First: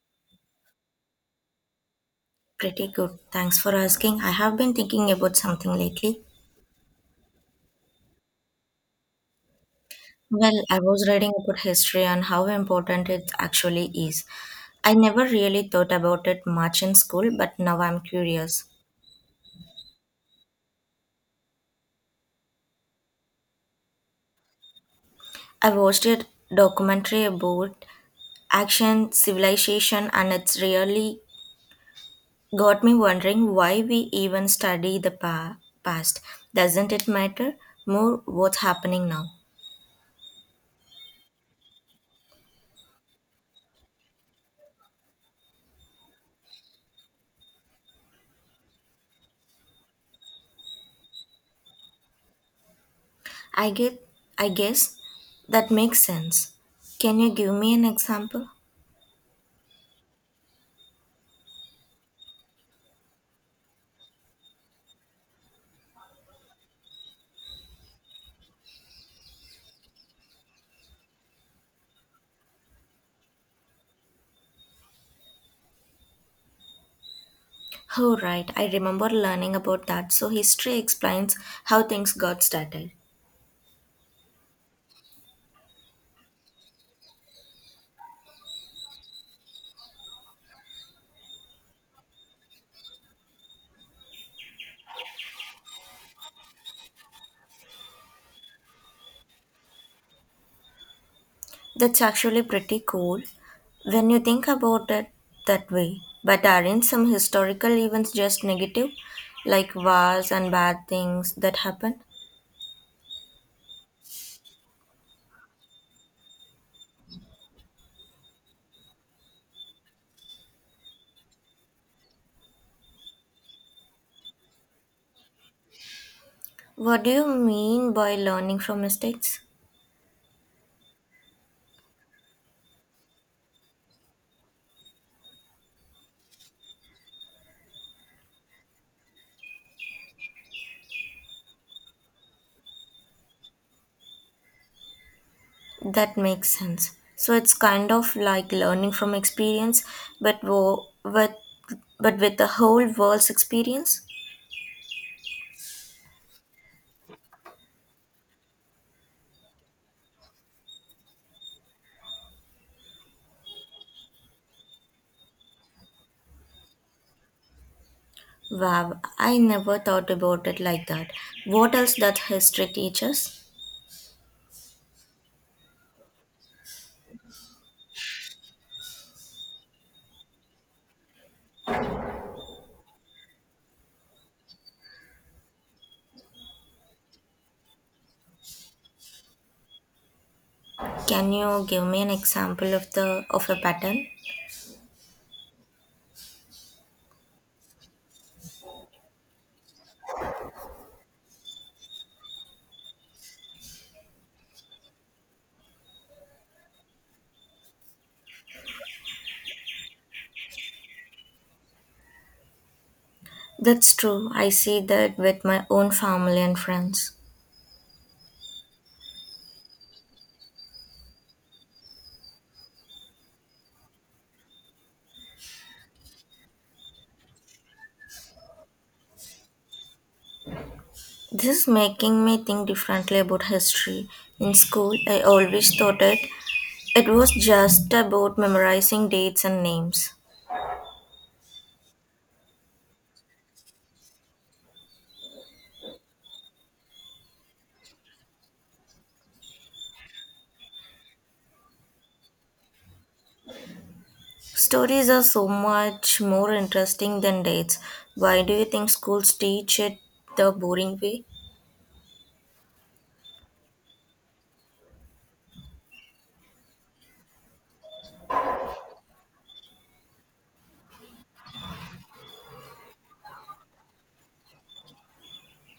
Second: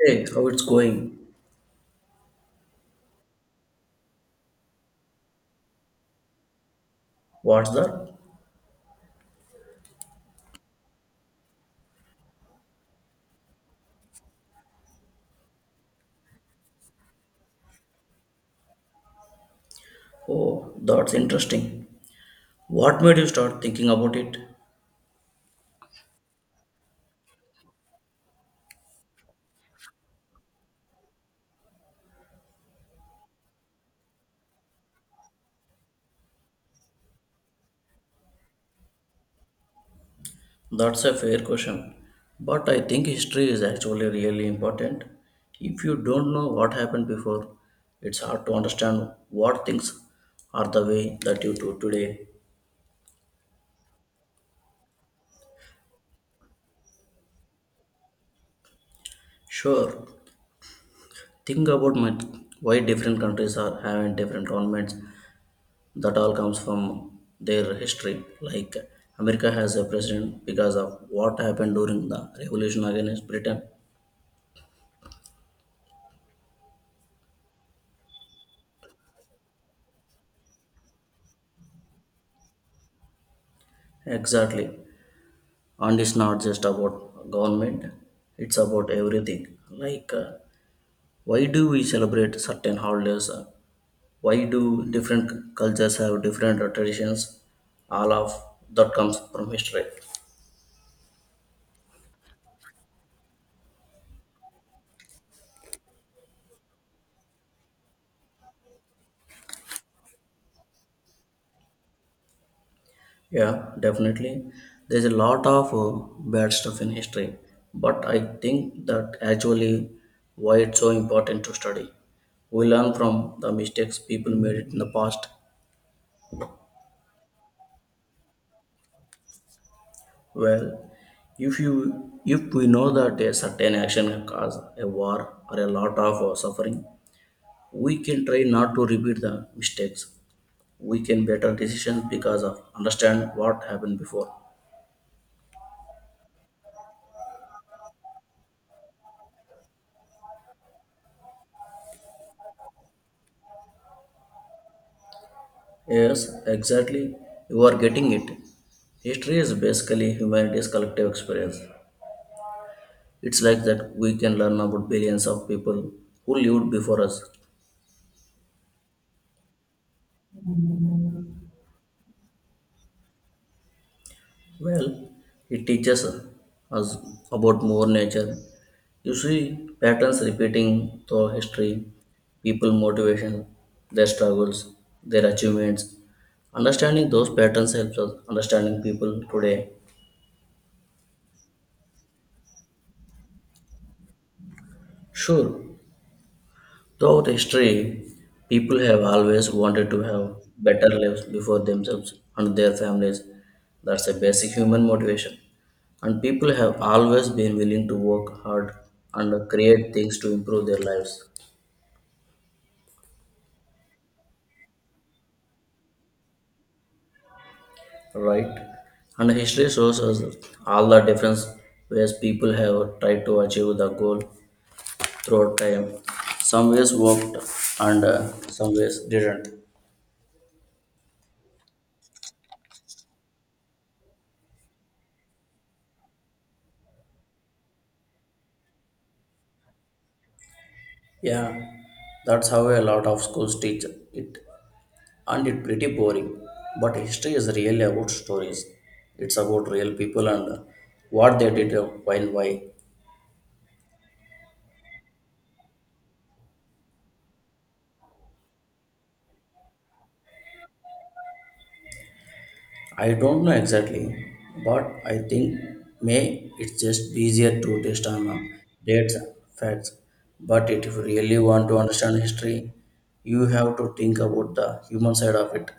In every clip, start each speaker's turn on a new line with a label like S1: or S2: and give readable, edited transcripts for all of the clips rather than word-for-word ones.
S1: Hey, how it's going?
S2: Pretty good. Thanks for asking. I have been thinking about something lately.
S1: What's that?
S2: Well, I was reading about history and how important it actually is. I never really thought about it much in school, but now I'm curious.
S1: Oh, that's interesting. What made you start thinking about it?
S2: I watched a documentary about ancient civilization, and it's really got me wondering why we even study past. Doesn't it matter more what's happening now?
S1: That's a fair question. But I think history is actually really important. If you don't know what happened before, it's hard to understand what things are the way that you do today.
S2: I get I guess that makes sense. Can you give me an example?
S1: Sure, think about why different countries are having different governments that all comes from their history. Like America has a president because of what happened during the revolution against Britain.
S2: Oh right, I remember learning about that. So history explains how things got started.
S1: Exactly. And it's not just about government, it's about everything. Like, why do we celebrate certain holidays? Why do different cultures have different traditions? All of that comes from history.
S2: That's actually pretty cool when you think about it that way. But aren't some historical events just negative? Like wars and bad things that happen?
S1: Yeah, definitely. There's a lot of bad stuff in history, but I think that actually why it's so important to study. We learn from the mistakes people made in the past.
S2: What do you mean by learning from mistakes?
S1: Well, if we know that a certain action can cause a war or a lot of suffering, we can try not to repeat the mistakes. We can better decisions because of understand what happened before.
S2: That makes sense. So it's kind of like learning from experience, but wo- with but with the whole world's experience.
S1: Yes, exactly. You are getting it. History is basically humanity's collective experience. It's like that we can learn about billions of people who lived before us.
S2: Wow, I never thought about it like that. What else that history teaches?
S1: Well, it teaches us about more nature. You see patterns repeating through history, people motivation, their struggles, their achievements. Understanding those patterns helps us understanding people today.
S2: Can you give me an example of the of a pattern?
S1: Sure, throughout history, people have always wanted to have better lives before themselves and their families. That's a basic human motivation. And people have always been willing to work hard and create things to improve their lives,
S2: That's true. I see that with my own family and friends.
S1: right? And history shows us all the different ways people have tried to achieve the goal throughout time. Some ways worked and some ways didn't.
S2: This is making me think differently about history. In school, I always thought it was just about memorizing dates and names.
S1: Yeah, that's how a lot of schools teach it and it pretty boring, but history is really about stories. It's about real people and what they did, and why.
S2: Stories are so much more interesting than dates. Why do you think schools teach it the boring way?
S1: I don't know exactly, but I think may it's just easier to test on dates, facts. But if you really want to understand history, you have to think about the human side of it.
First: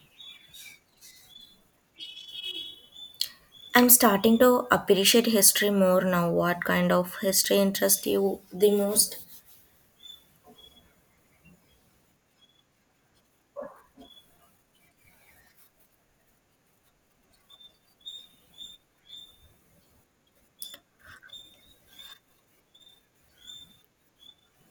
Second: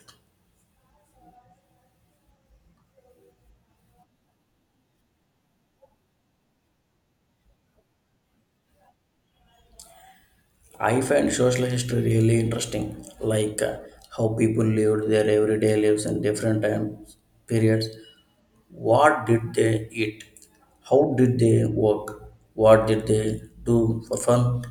S2: I'm starting to appreciate history more now. What kind of history interests you the most?
S1: I find social history really interesting, like, how people lived their everyday lives in different time periods. What did they eat? How did they work? What did they do for fun?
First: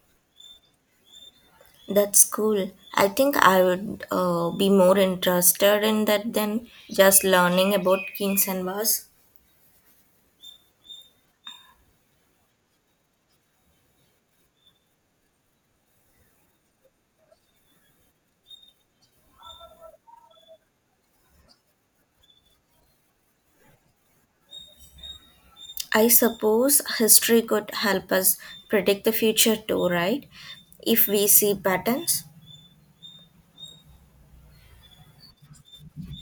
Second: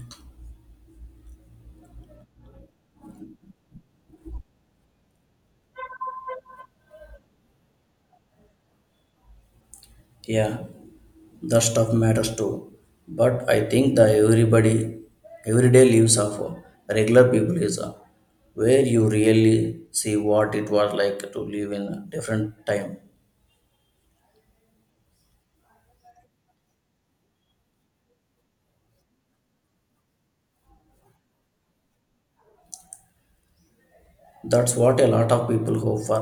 S2: That's cool. I think I would be more interested in that than just learning about kings and wars.
S1: Yeah, the stuff matters too. But I think the everyday lives of regular people is where you really see what it was like to live in a different time.
S2: I suppose history could help us predict the future too, right? If we see patterns.
S1: That's what a lot of people go for.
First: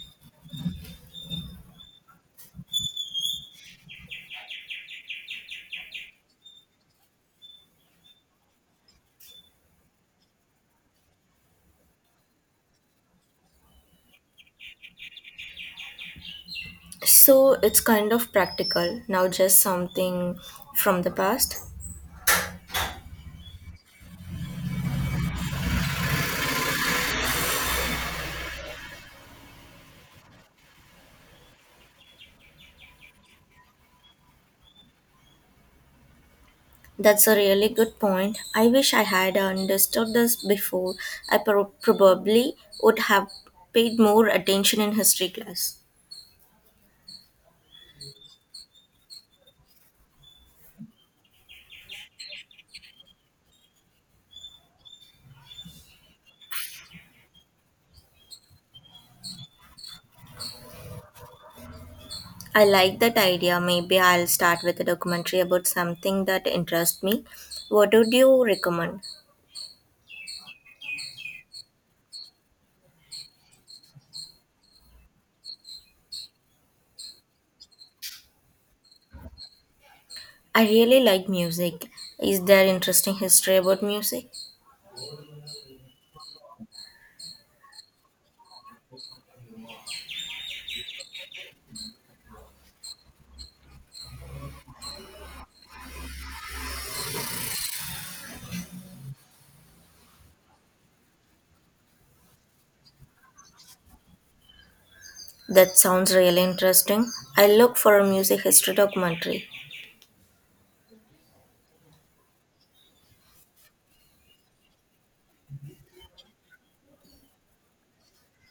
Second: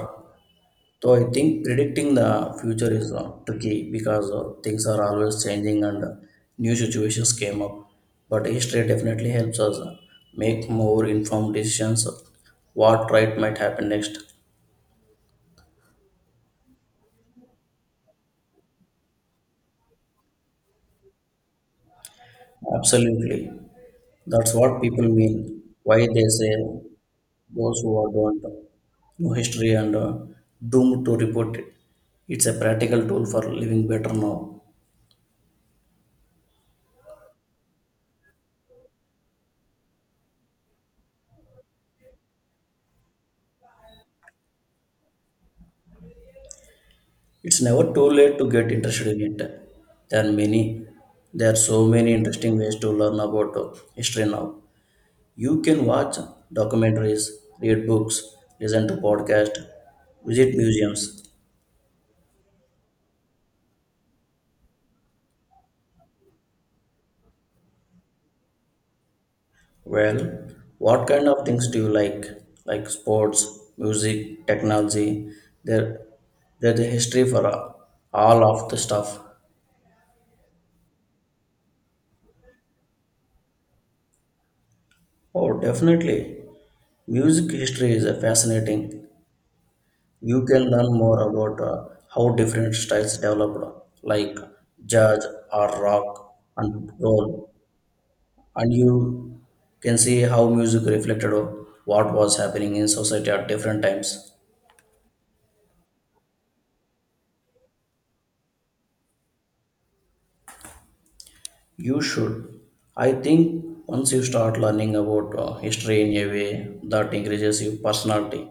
S1: So I think predicting the future is tricky because things are always changing and new situations came up. But history definitely helps us make more informed decisions of what right might happen next.
S2: So it's kind of practical, now just something from the past.
S1: Absolutely. That's what people mean. Why they say those who are don't know history and doomed to report it. It's a practical tool for living better now.
S2: That's a really good point. I wish I had understood this before. Probably would have paid more attention in history class.
S1: It's never too late to get interested in it. There are many, there are so many interesting ways to learn about history now. You can watch documentaries, read books, listen to podcasts, visit museums.
S2: I like that idea. Maybe I'll start with a documentary about something that interests me. What would you recommend?
S1: Well, what kind of things do you like? Like sports, music, technology. There, there's a history for all of the stuff.
S2: I really like music. Is there interesting history about music?
S1: Oh, definitely. Music history is a fascinating. You can learn more about how different styles developed, like jazz or rock and roll. And you can see how music reflected what was happening in society at different times.
S2: That sounds really interesting. I look for a music history documentary.
S1: You should. I think once you start learning about history in a way that increases your personality,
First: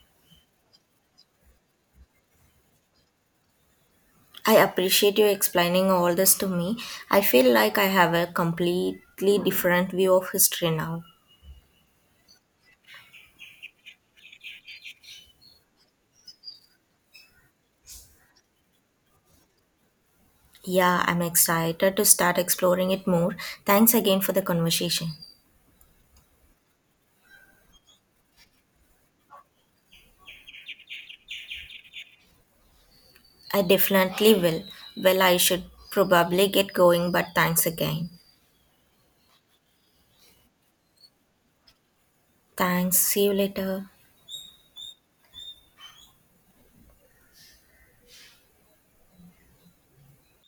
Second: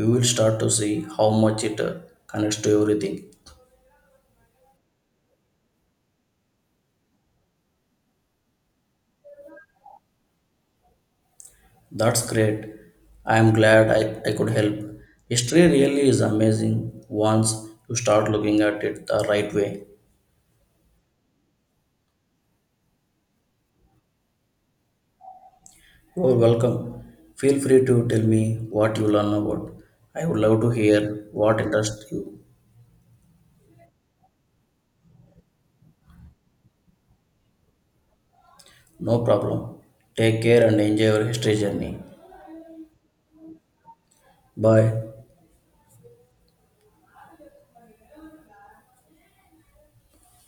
S1: you will start to see how much it, connects to everything.
S2: I appreciate you explaining all this to me. I feel like I have a completely different view of history now.
S1: That's great. I am glad I could help. History really is amazing once you start looking at it the right way.
S2: Yeah, I'm excited to start exploring it more. Thanks again for the conversation.
S1: You are welcome. Feel free to tell me what you learn about. I would love to hear what interests you.
S2: I definitely will. Well, I should probably get going, but thanks again.
S1: No problem. Take care and enjoy your history journey.
S2: Thanks. See you later.
S1: Bye.